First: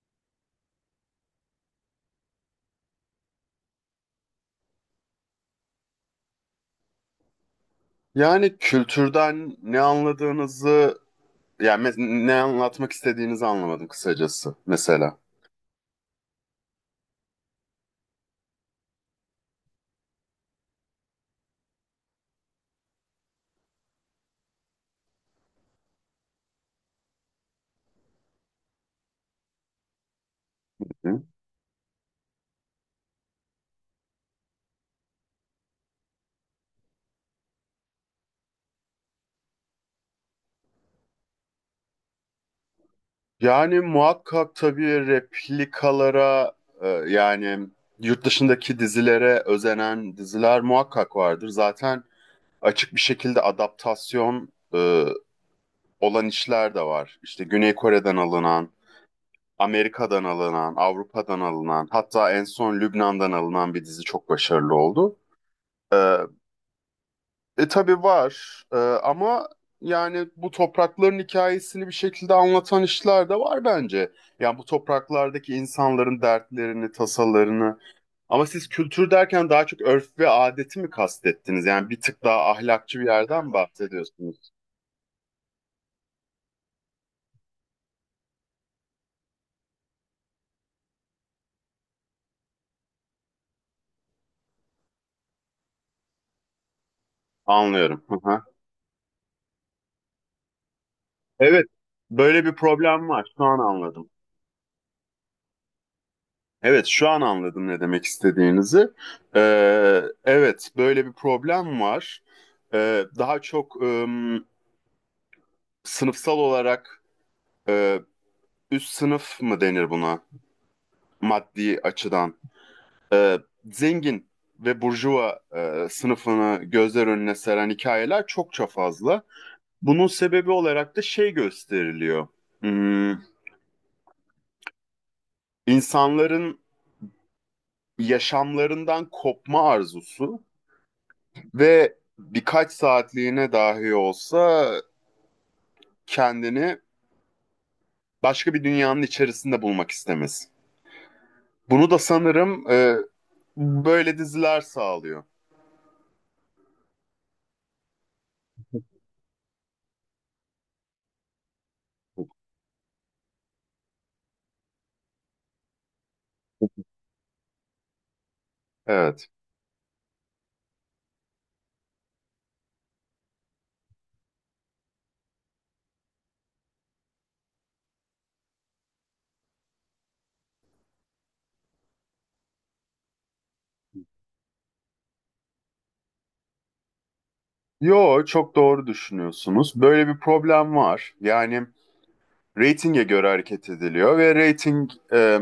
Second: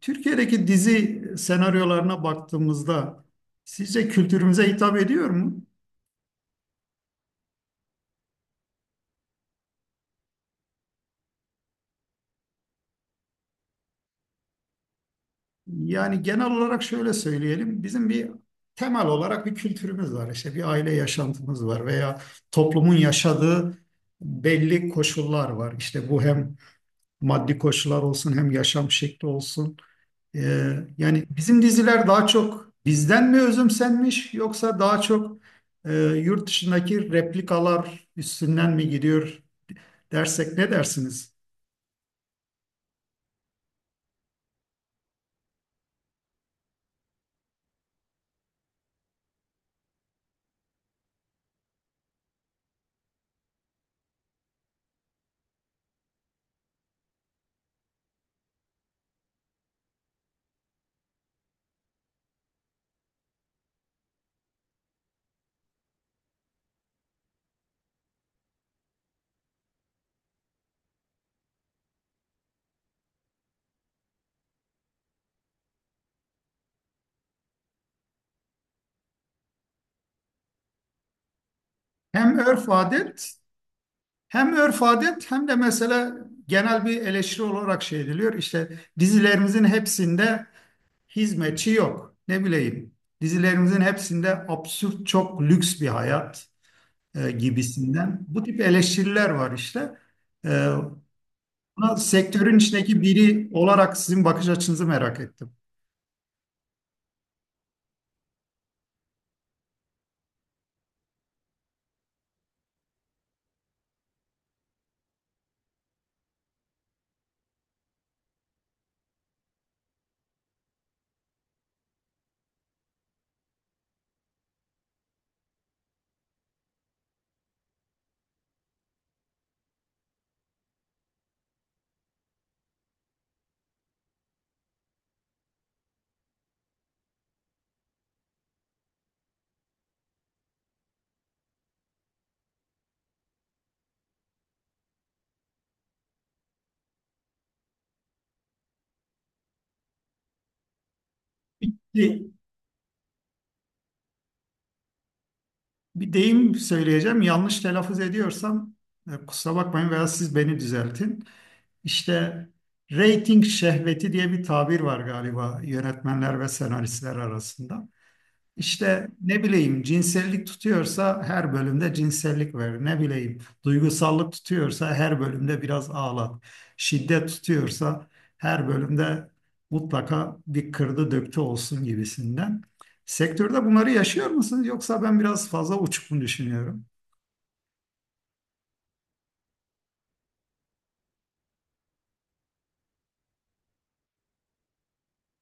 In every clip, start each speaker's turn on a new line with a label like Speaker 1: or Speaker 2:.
Speaker 1: Türkiye'deki dizi senaryolarına baktığımızda sizce kültürümüze hitap ediyor mu?
Speaker 2: Yani kültürden ne anladığınızı, ne anlatmak istediğinizi anlamadım kısacası mesela.
Speaker 1: Yani genel olarak şöyle söyleyelim. Bizim bir temel olarak bir kültürümüz var. İşte bir aile yaşantımız var veya toplumun yaşadığı belli koşullar var. İşte bu hem maddi koşullar olsun hem yaşam şekli olsun.
Speaker 2: Hı?
Speaker 1: Yani bizim diziler daha çok bizden mi özümsenmiş yoksa daha çok yurt dışındaki replikalar üstünden mi gidiyor dersek ne dersiniz?
Speaker 2: Yani muhakkak tabii replikalara, yani yurt dışındaki dizilere özenen diziler muhakkak vardır. Zaten açık bir şekilde adaptasyon olan işler de var. İşte Güney Kore'den alınan, Amerika'dan alınan, Avrupa'dan alınan, hatta en son Lübnan'dan alınan bir dizi çok başarılı oldu. E, Ama yani bu toprakların hikayesini bir şekilde anlatan işler de var bence. Yani bu topraklardaki insanların dertlerini, tasalarını. Ama siz kültür derken daha çok örf ve adeti mi kastettiniz? Yani bir tık
Speaker 1: Hem
Speaker 2: daha
Speaker 1: örf
Speaker 2: ahlakçı bir
Speaker 1: adet
Speaker 2: yerden bahsediyorsunuz.
Speaker 1: hem örf adet hem de mesela genel bir eleştiri olarak şey ediliyor. İşte dizilerimizin hepsinde hizmetçi yok. Ne bileyim dizilerimizin hepsinde absürt çok lüks bir hayat
Speaker 2: Anlıyorum. Hı
Speaker 1: gibisinden.
Speaker 2: hı.
Speaker 1: Bu tip eleştiriler var işte. E,
Speaker 2: Evet,
Speaker 1: Buna
Speaker 2: böyle bir
Speaker 1: sektörün içindeki
Speaker 2: problem var. Şu
Speaker 1: biri
Speaker 2: an
Speaker 1: olarak
Speaker 2: anladım.
Speaker 1: sizin bakış açınızı merak ettim.
Speaker 2: Evet, şu an anladım ne demek istediğinizi. E, evet, böyle bir problem var. Daha çok... e, sınıfsal olarak e, üst sınıf mı denir buna maddi açıdan? E, Zengin ve burjuva sınıfını gözler önüne seren hikayeler çokça fazla. Bunun sebebi olarak da şey gösteriliyor. Hmm, insanların yaşamlarından kopma arzusu ve birkaç saatliğine dahi olsa kendini başka bir dünyanın içerisinde bulmak istemesi. Bunu da
Speaker 1: Bir,
Speaker 2: sanırım böyle diziler sağlıyor.
Speaker 1: bir deyim söyleyeceğim. Yanlış telaffuz ediyorsam kusura bakmayın veya siz beni düzeltin. İşte rating şehveti diye bir tabir var galiba yönetmenler ve senaristler arasında. İşte
Speaker 2: Evet.
Speaker 1: ne bileyim cinsellik tutuyorsa her bölümde cinsellik ver. Ne bileyim duygusallık tutuyorsa her bölümde biraz ağlat. Şiddet tutuyorsa her bölümde mutlaka bir kırdı döktü olsun gibisinden. Sektörde bunları yaşıyor musunuz yoksa ben biraz fazla uçuk mu düşünüyorum?
Speaker 2: Yo, çok doğru düşünüyorsunuz. Böyle bir problem var. Yani reytinge göre hareket ediliyor ve reyting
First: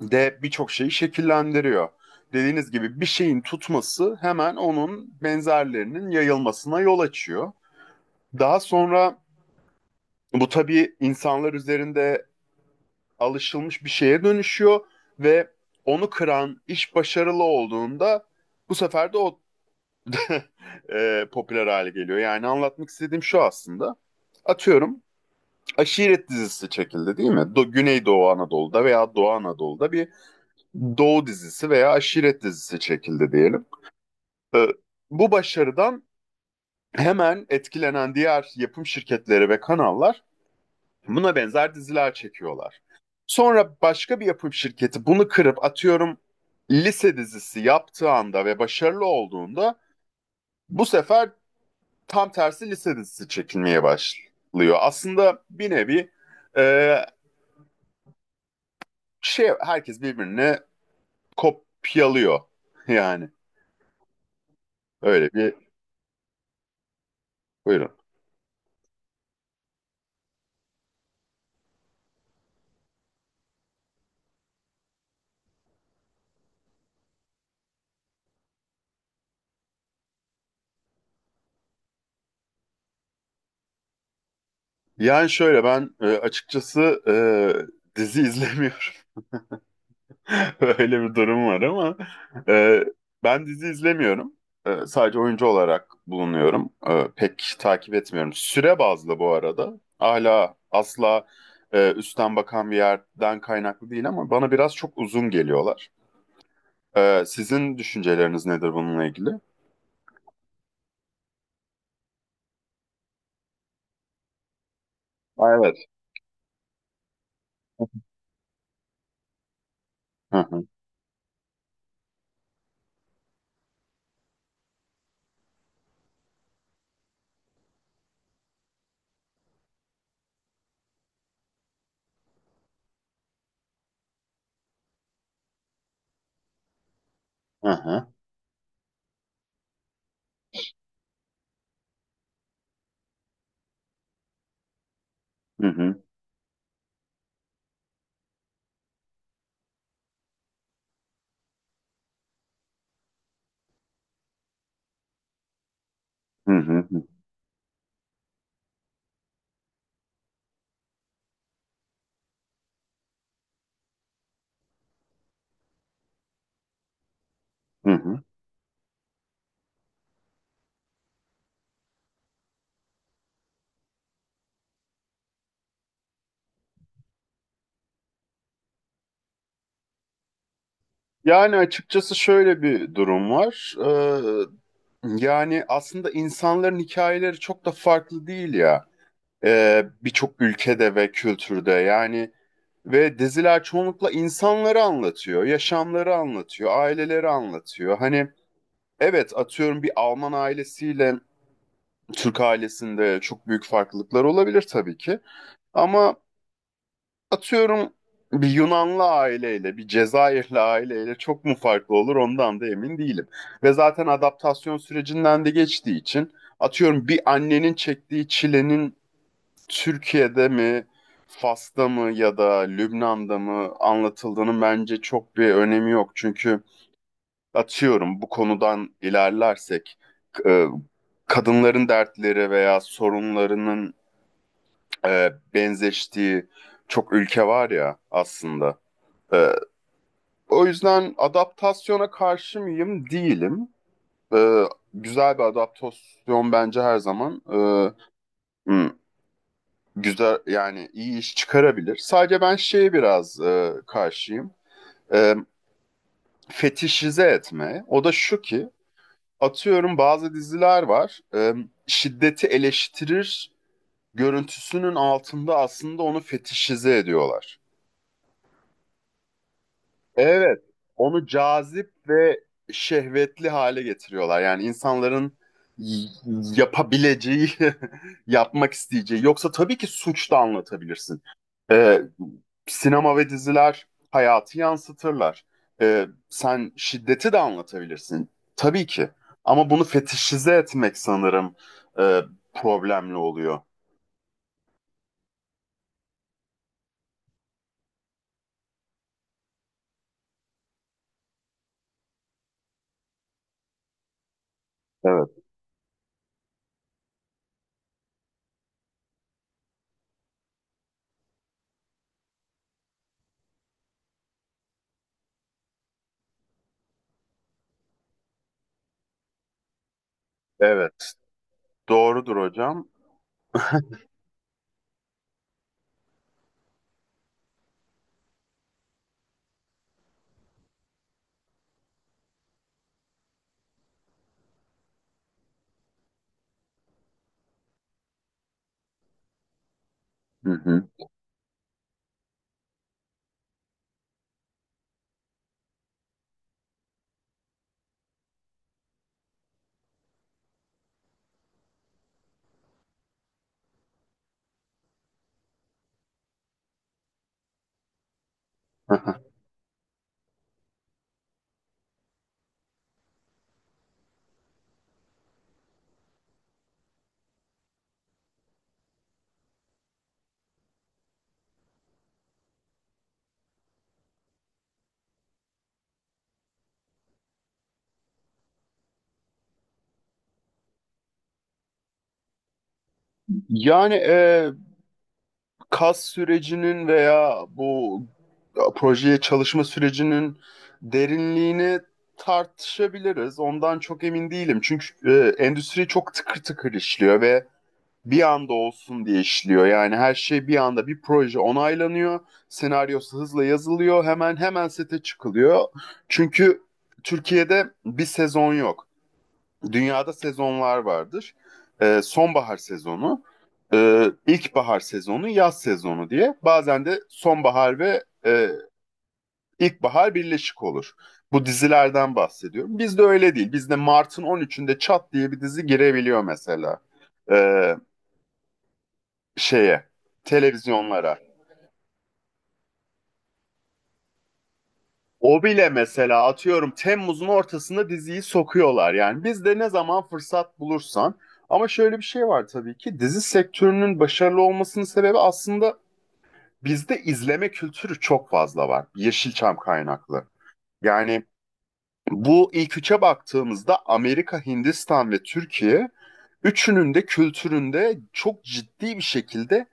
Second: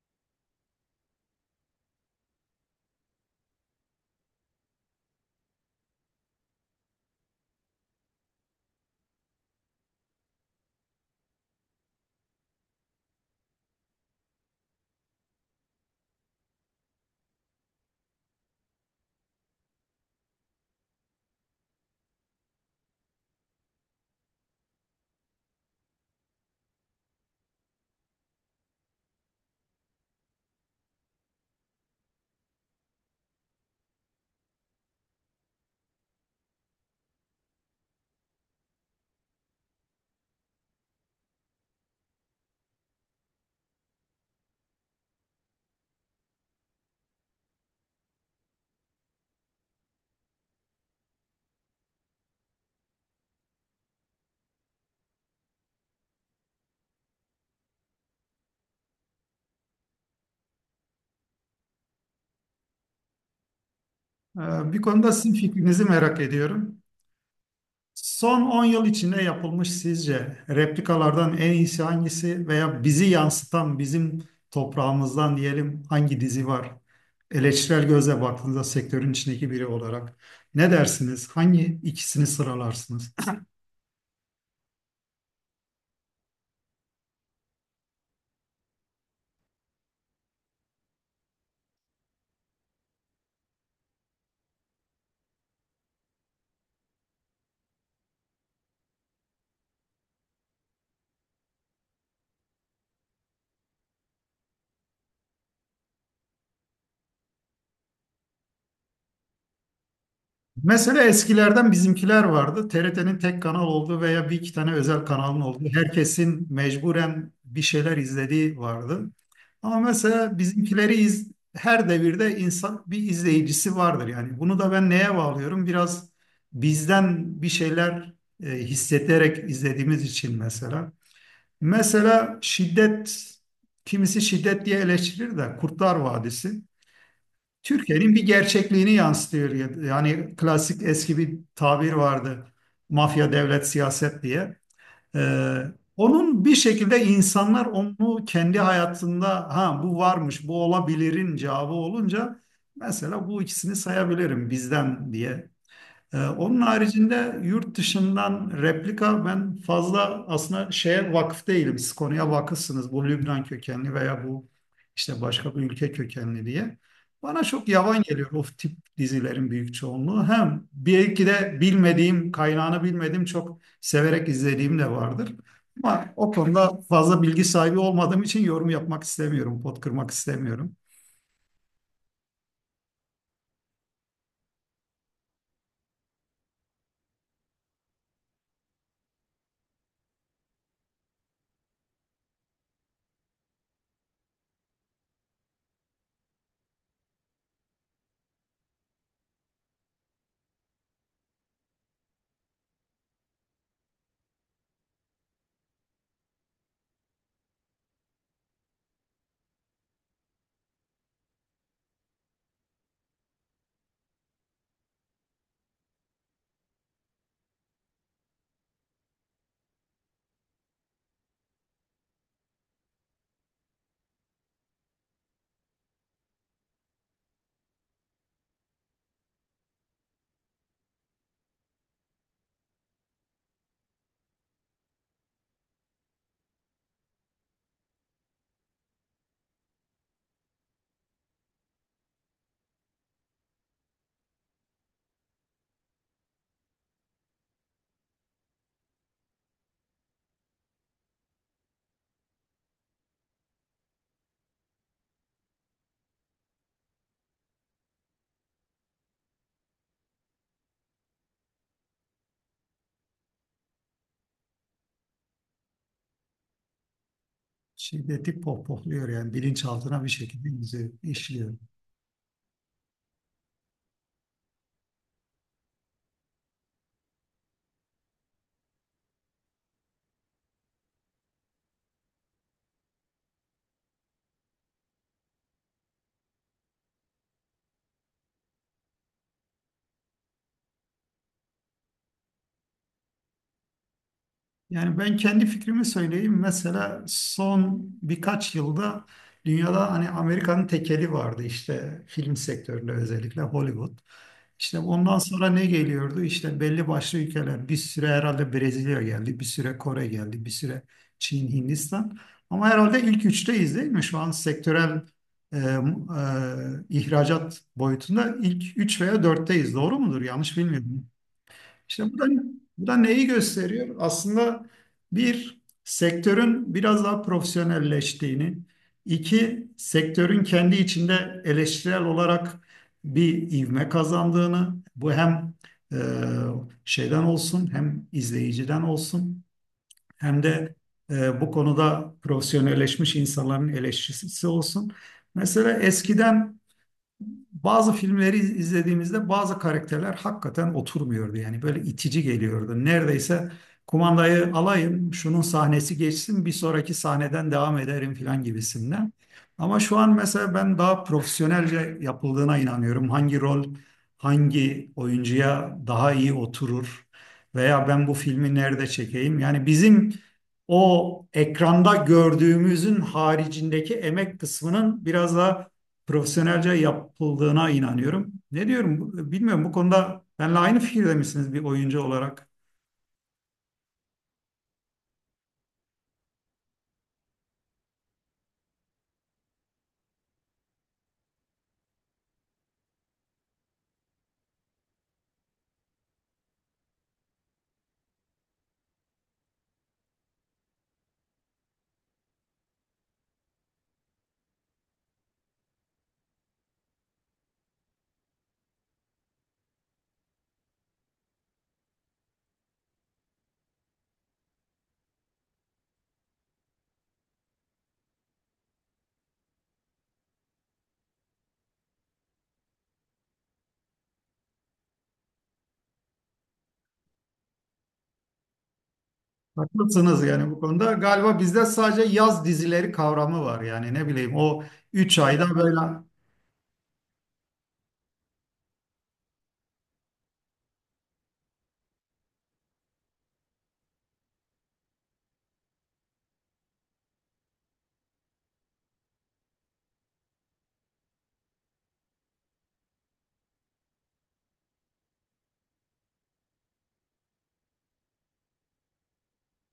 Speaker 2: de birçok şeyi şekillendiriyor. Dediğiniz gibi bir şeyin tutması hemen onun benzerlerinin yayılmasına yol açıyor. Daha sonra bu tabii insanlar üzerinde alışılmış bir şeye dönüşüyor ve onu kıran iş başarılı olduğunda bu sefer de o popüler hale geliyor. Yani anlatmak istediğim şu aslında. Atıyorum Aşiret dizisi çekildi değil mi? Güneydoğu Anadolu'da veya Doğu Anadolu'da bir Doğu dizisi veya Aşiret dizisi çekildi diyelim. E, Bu başarıdan hemen etkilenen diğer yapım şirketleri ve kanallar buna benzer diziler çekiyorlar. Sonra başka bir yapım şirketi bunu kırıp atıyorum lise dizisi yaptığı anda ve başarılı olduğunda bu sefer tam tersi lise dizisi çekilmeye başlıyor. Aslında bir nevi e, herkes birbirine kopyalıyor. Yani
Speaker 1: Bir konuda sizin
Speaker 2: öyle bir
Speaker 1: fikrinizi merak ediyorum.
Speaker 2: buyurun.
Speaker 1: Son 10 yıl içinde yapılmış sizce replikalardan en iyisi hangisi veya bizi yansıtan bizim toprağımızdan diyelim hangi dizi var? Eleştirel gözle baktığınızda sektörün içindeki biri olarak ne dersiniz? Hangi ikisini sıralarsınız?
Speaker 2: Yani şöyle ben açıkçası dizi izlemiyorum. Öyle bir durum var ama e, ben dizi izlemiyorum. Sadece oyuncu olarak bulunuyorum. Pek takip etmiyorum. Süre bazlı bu arada. Hala asla üstten bakan bir yerden kaynaklı değil ama bana biraz çok uzun geliyorlar. Sizin düşünceleriniz nedir bununla ilgili?
Speaker 1: Mesela eskilerden bizimkiler vardı. TRT'nin tek kanal olduğu veya bir iki tane özel kanalın
Speaker 2: Aa,
Speaker 1: olduğu.
Speaker 2: evet.
Speaker 1: Herkesin mecburen bir şeyler izlediği vardı. Ama mesela
Speaker 2: Hı hı,
Speaker 1: her devirde insan bir izleyicisi vardır yani. Bunu da ben neye bağlıyorum? Biraz bizden bir şeyler hissederek izlediğimiz için mesela. Mesela şiddet, kimisi şiddet diye eleştirir de Kurtlar Vadisi.
Speaker 2: hı hı,
Speaker 1: Türkiye'nin bir gerçekliğini yansıtıyor. Yani klasik eski bir tabir vardı. Mafya, devlet, siyaset diye. Ee,
Speaker 2: hı hı,
Speaker 1: onun bir şekilde insanlar onu kendi hayatında ha bu varmış, bu olabilirin cevabı olunca mesela bu ikisini sayabilirim bizden diye
Speaker 2: hı
Speaker 1: onun
Speaker 2: hı,
Speaker 1: haricinde yurt dışından replika ben fazla aslında şeye vakıf değilim. Siz konuya vakıfsınız. Bu Lübnan kökenli veya bu işte başka bir ülke kökenli diye. Bana çok
Speaker 2: hı
Speaker 1: yavan
Speaker 2: hı.
Speaker 1: geliyor o tip dizilerin büyük çoğunluğu. Hem belki de bilmediğim, kaynağını bilmediğim çok severek izlediğim de vardır. Ama o konuda fazla bilgi sahibi olmadığım için yorum yapmak istemiyorum, pot kırmak istemiyorum.
Speaker 2: Yani açıkçası şöyle bir durum var. Yani aslında insanların hikayeleri çok da farklı değil ya. Birçok ülkede ve kültürde yani ve diziler çoğunlukla insanları anlatıyor, yaşamları anlatıyor, aileleri anlatıyor. Hani evet atıyorum bir Alman ailesiyle Türk ailesinde çok büyük farklılıklar olabilir tabii ki. Ama atıyorum bir Yunanlı aileyle, bir Cezayirli aileyle çok mu farklı olur ondan da emin değilim. Ve zaten adaptasyon sürecinden de geçtiği için atıyorum bir annenin çektiği çilenin Türkiye'de mi, Fas'ta mı ya da Lübnan'da mı anlatıldığının bence çok bir önemi yok. Çünkü atıyorum bu konudan ilerlersek e, kadınların dertleri veya sorunlarının benzeştiği çok ülke var ya aslında. E, O yüzden adaptasyona karşı mıyım? Değilim. E, Güzel bir adaptasyon bence her zaman hmm, güzel yani iyi iş çıkarabilir. Sadece ben şeye biraz karşıyım. E, Fetişize etme. O da şu ki atıyorum bazı diziler var. Şiddeti eleştirir görüntüsünün altında aslında onu fetişize ediyorlar.
Speaker 1: Şiddeti pohpohluyor yani bilinçaltına bir
Speaker 2: Evet,
Speaker 1: şekilde bizi
Speaker 2: onu
Speaker 1: işliyor.
Speaker 2: cazip ve şehvetli hale getiriyorlar. Yani y- yapabileceği, yapmak isteyeceği. Yoksa tabii ki suç da anlatabilirsin. Ee, Sinema ve diziler hayatı yansıtırlar. Sen şiddeti de anlatabilirsin. Tabii ki. Ama bunu fetişize etmek sanırım e, problemli oluyor.
Speaker 1: Yani ben kendi fikrimi söyleyeyim. Mesela son birkaç yılda dünyada hani Amerika'nın tekeli vardı işte film sektöründe özellikle Hollywood. İşte ondan
Speaker 2: Evet.
Speaker 1: sonra ne geliyordu? İşte belli başlı ülkeler. Bir süre herhalde Brezilya geldi, bir süre Kore geldi, bir süre Çin, Hindistan. Ama herhalde ilk üçteyiz değil mi? Şu an sektörel e, ihracat boyutunda ilk üç veya dörtteyiz. Doğru mudur? Yanlış bilmiyorum.
Speaker 2: Evet,
Speaker 1: İşte bu da,
Speaker 2: doğrudur
Speaker 1: bu
Speaker 2: hocam.
Speaker 1: da neyi gösteriyor? Aslında bir, sektörün biraz daha profesyonelleştiğini, iki, sektörün kendi içinde eleştirel olarak bir ivme kazandığını, bu hem e, şeyden olsun, hem izleyiciden olsun, hem
Speaker 2: Hı
Speaker 1: de
Speaker 2: hı.
Speaker 1: bu konuda profesyonelleşmiş insanların eleştirisi olsun. Mesela eskiden izlediğimizde bazı karakterler hakikaten oturmuyordu. Yani böyle itici geliyordu. Neredeyse kumandayı alayım, şunun sahnesi geçsin, bir sonraki sahneden devam ederim filan gibisinden. Ama şu an mesela ben daha profesyonelce yapıldığına inanıyorum. Hangi rol hangi oyuncuya daha iyi oturur veya ben bu filmi nerede çekeyim? Yani bizim o ekranda gördüğümüzün haricindeki emek kısmının biraz daha profesyonelce yapıldığına inanıyorum. Bilmiyorum, bu konuda benimle aynı fikirde misiniz bir oyuncu olarak?
Speaker 2: Yani kas sürecinin veya bu projeye çalışma sürecinin derinliğini tartışabiliriz. Ondan çok emin değilim. Çünkü endüstri çok tıkır tıkır işliyor ve bir anda olsun diye işliyor. Yani her şey bir anda bir proje onaylanıyor. Senaryosu hızla yazılıyor. Hemen hemen sete çıkılıyor. Çünkü Türkiye'de bir sezon yok, dünyada sezonlar vardır. Sonbahar sezonu, ilkbahar sezonu, yaz sezonu diye. Bazen de sonbahar ve ilkbahar birleşik olur. Bu dizilerden bahsediyorum. Bizde öyle değil. Bizde Mart'ın 13'ünde çat diye bir dizi girebiliyor mesela. Ee, şeye,
Speaker 1: Haklısınız yani bu konuda
Speaker 2: televizyonlara.
Speaker 1: galiba bizde sadece yaz dizileri kavramı var yani ne bileyim o 3
Speaker 2: O
Speaker 1: ayda
Speaker 2: bile
Speaker 1: böyle.
Speaker 2: mesela atıyorum Temmuz'un ortasında diziyi sokuyorlar yani. Biz de ne zaman fırsat bulursan. Ama şöyle bir şey var, tabii ki dizi sektörünün başarılı olmasının sebebi aslında bizde izleme kültürü çok fazla var. Yeşilçam kaynaklı. Yani bu ilk üçe baktığımızda Amerika, Hindistan ve Türkiye üçünün de kültüründe çok ciddi bir şekilde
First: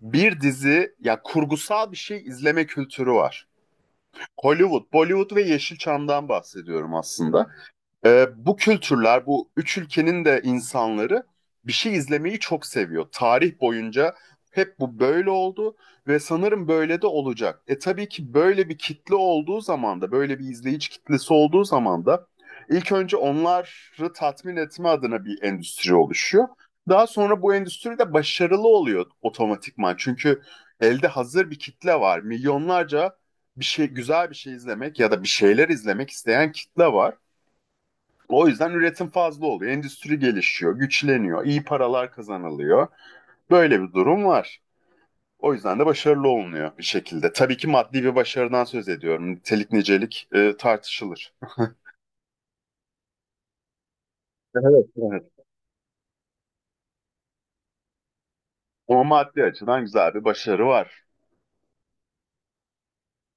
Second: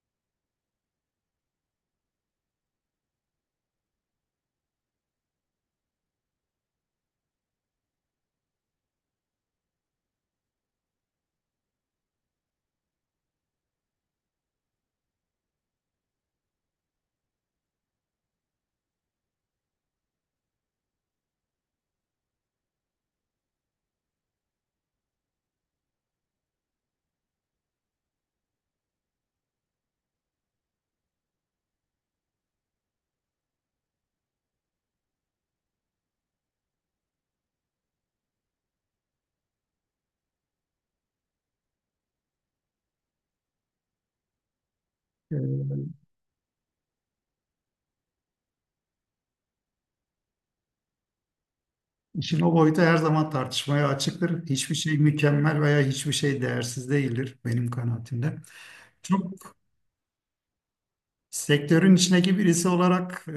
Speaker 2: bir dizi ya kurgusal bir şey izleme kültürü var. Hollywood, Bollywood ve Yeşilçam'dan bahsediyorum aslında. Bu kültürler, bu üç ülkenin de insanları bir şey izlemeyi çok seviyor. Tarih boyunca hep bu böyle oldu ve sanırım böyle de olacak. E tabii ki böyle bir kitle olduğu zaman da, böyle bir izleyici kitlesi olduğu zaman da ilk önce onları tatmin etme adına bir endüstri oluşuyor. Daha sonra bu endüstri de başarılı oluyor otomatikman. Çünkü elde hazır bir kitle var. Milyonlarca bir şey, güzel bir şey izlemek ya da bir şeyler izlemek isteyen kitle var. O yüzden üretim fazla oluyor. Endüstri gelişiyor, güçleniyor, iyi paralar kazanılıyor. Böyle bir durum var.
Speaker 1: e,
Speaker 2: O yüzden de başarılı olunuyor bir şekilde. Tabii ki maddi bir başarıdan söz ediyorum. Nitelik nicelik tartışılır.
Speaker 1: işin o boyutu her zaman tartışmaya açıktır. Hiçbir
Speaker 2: Evet,
Speaker 1: şey
Speaker 2: evet.
Speaker 1: mükemmel veya hiçbir şey değersiz değildir benim kanaatimde.
Speaker 2: Ama maddi
Speaker 1: Çok
Speaker 2: açıdan güzel bir başarı var.
Speaker 1: sektörün içindeki birisi olarak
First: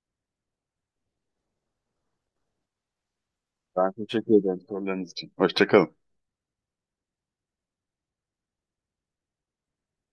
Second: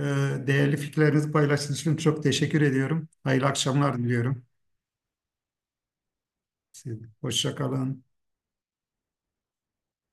Speaker 1: değerli fikirlerinizi paylaştığınız için çok teşekkür ediyorum. Hayırlı
Speaker 2: Ben
Speaker 1: akşamlar
Speaker 2: teşekkür
Speaker 1: diliyorum.
Speaker 2: ederim sorularınız için. Hoşçakalın.
Speaker 1: Hoşça kalın.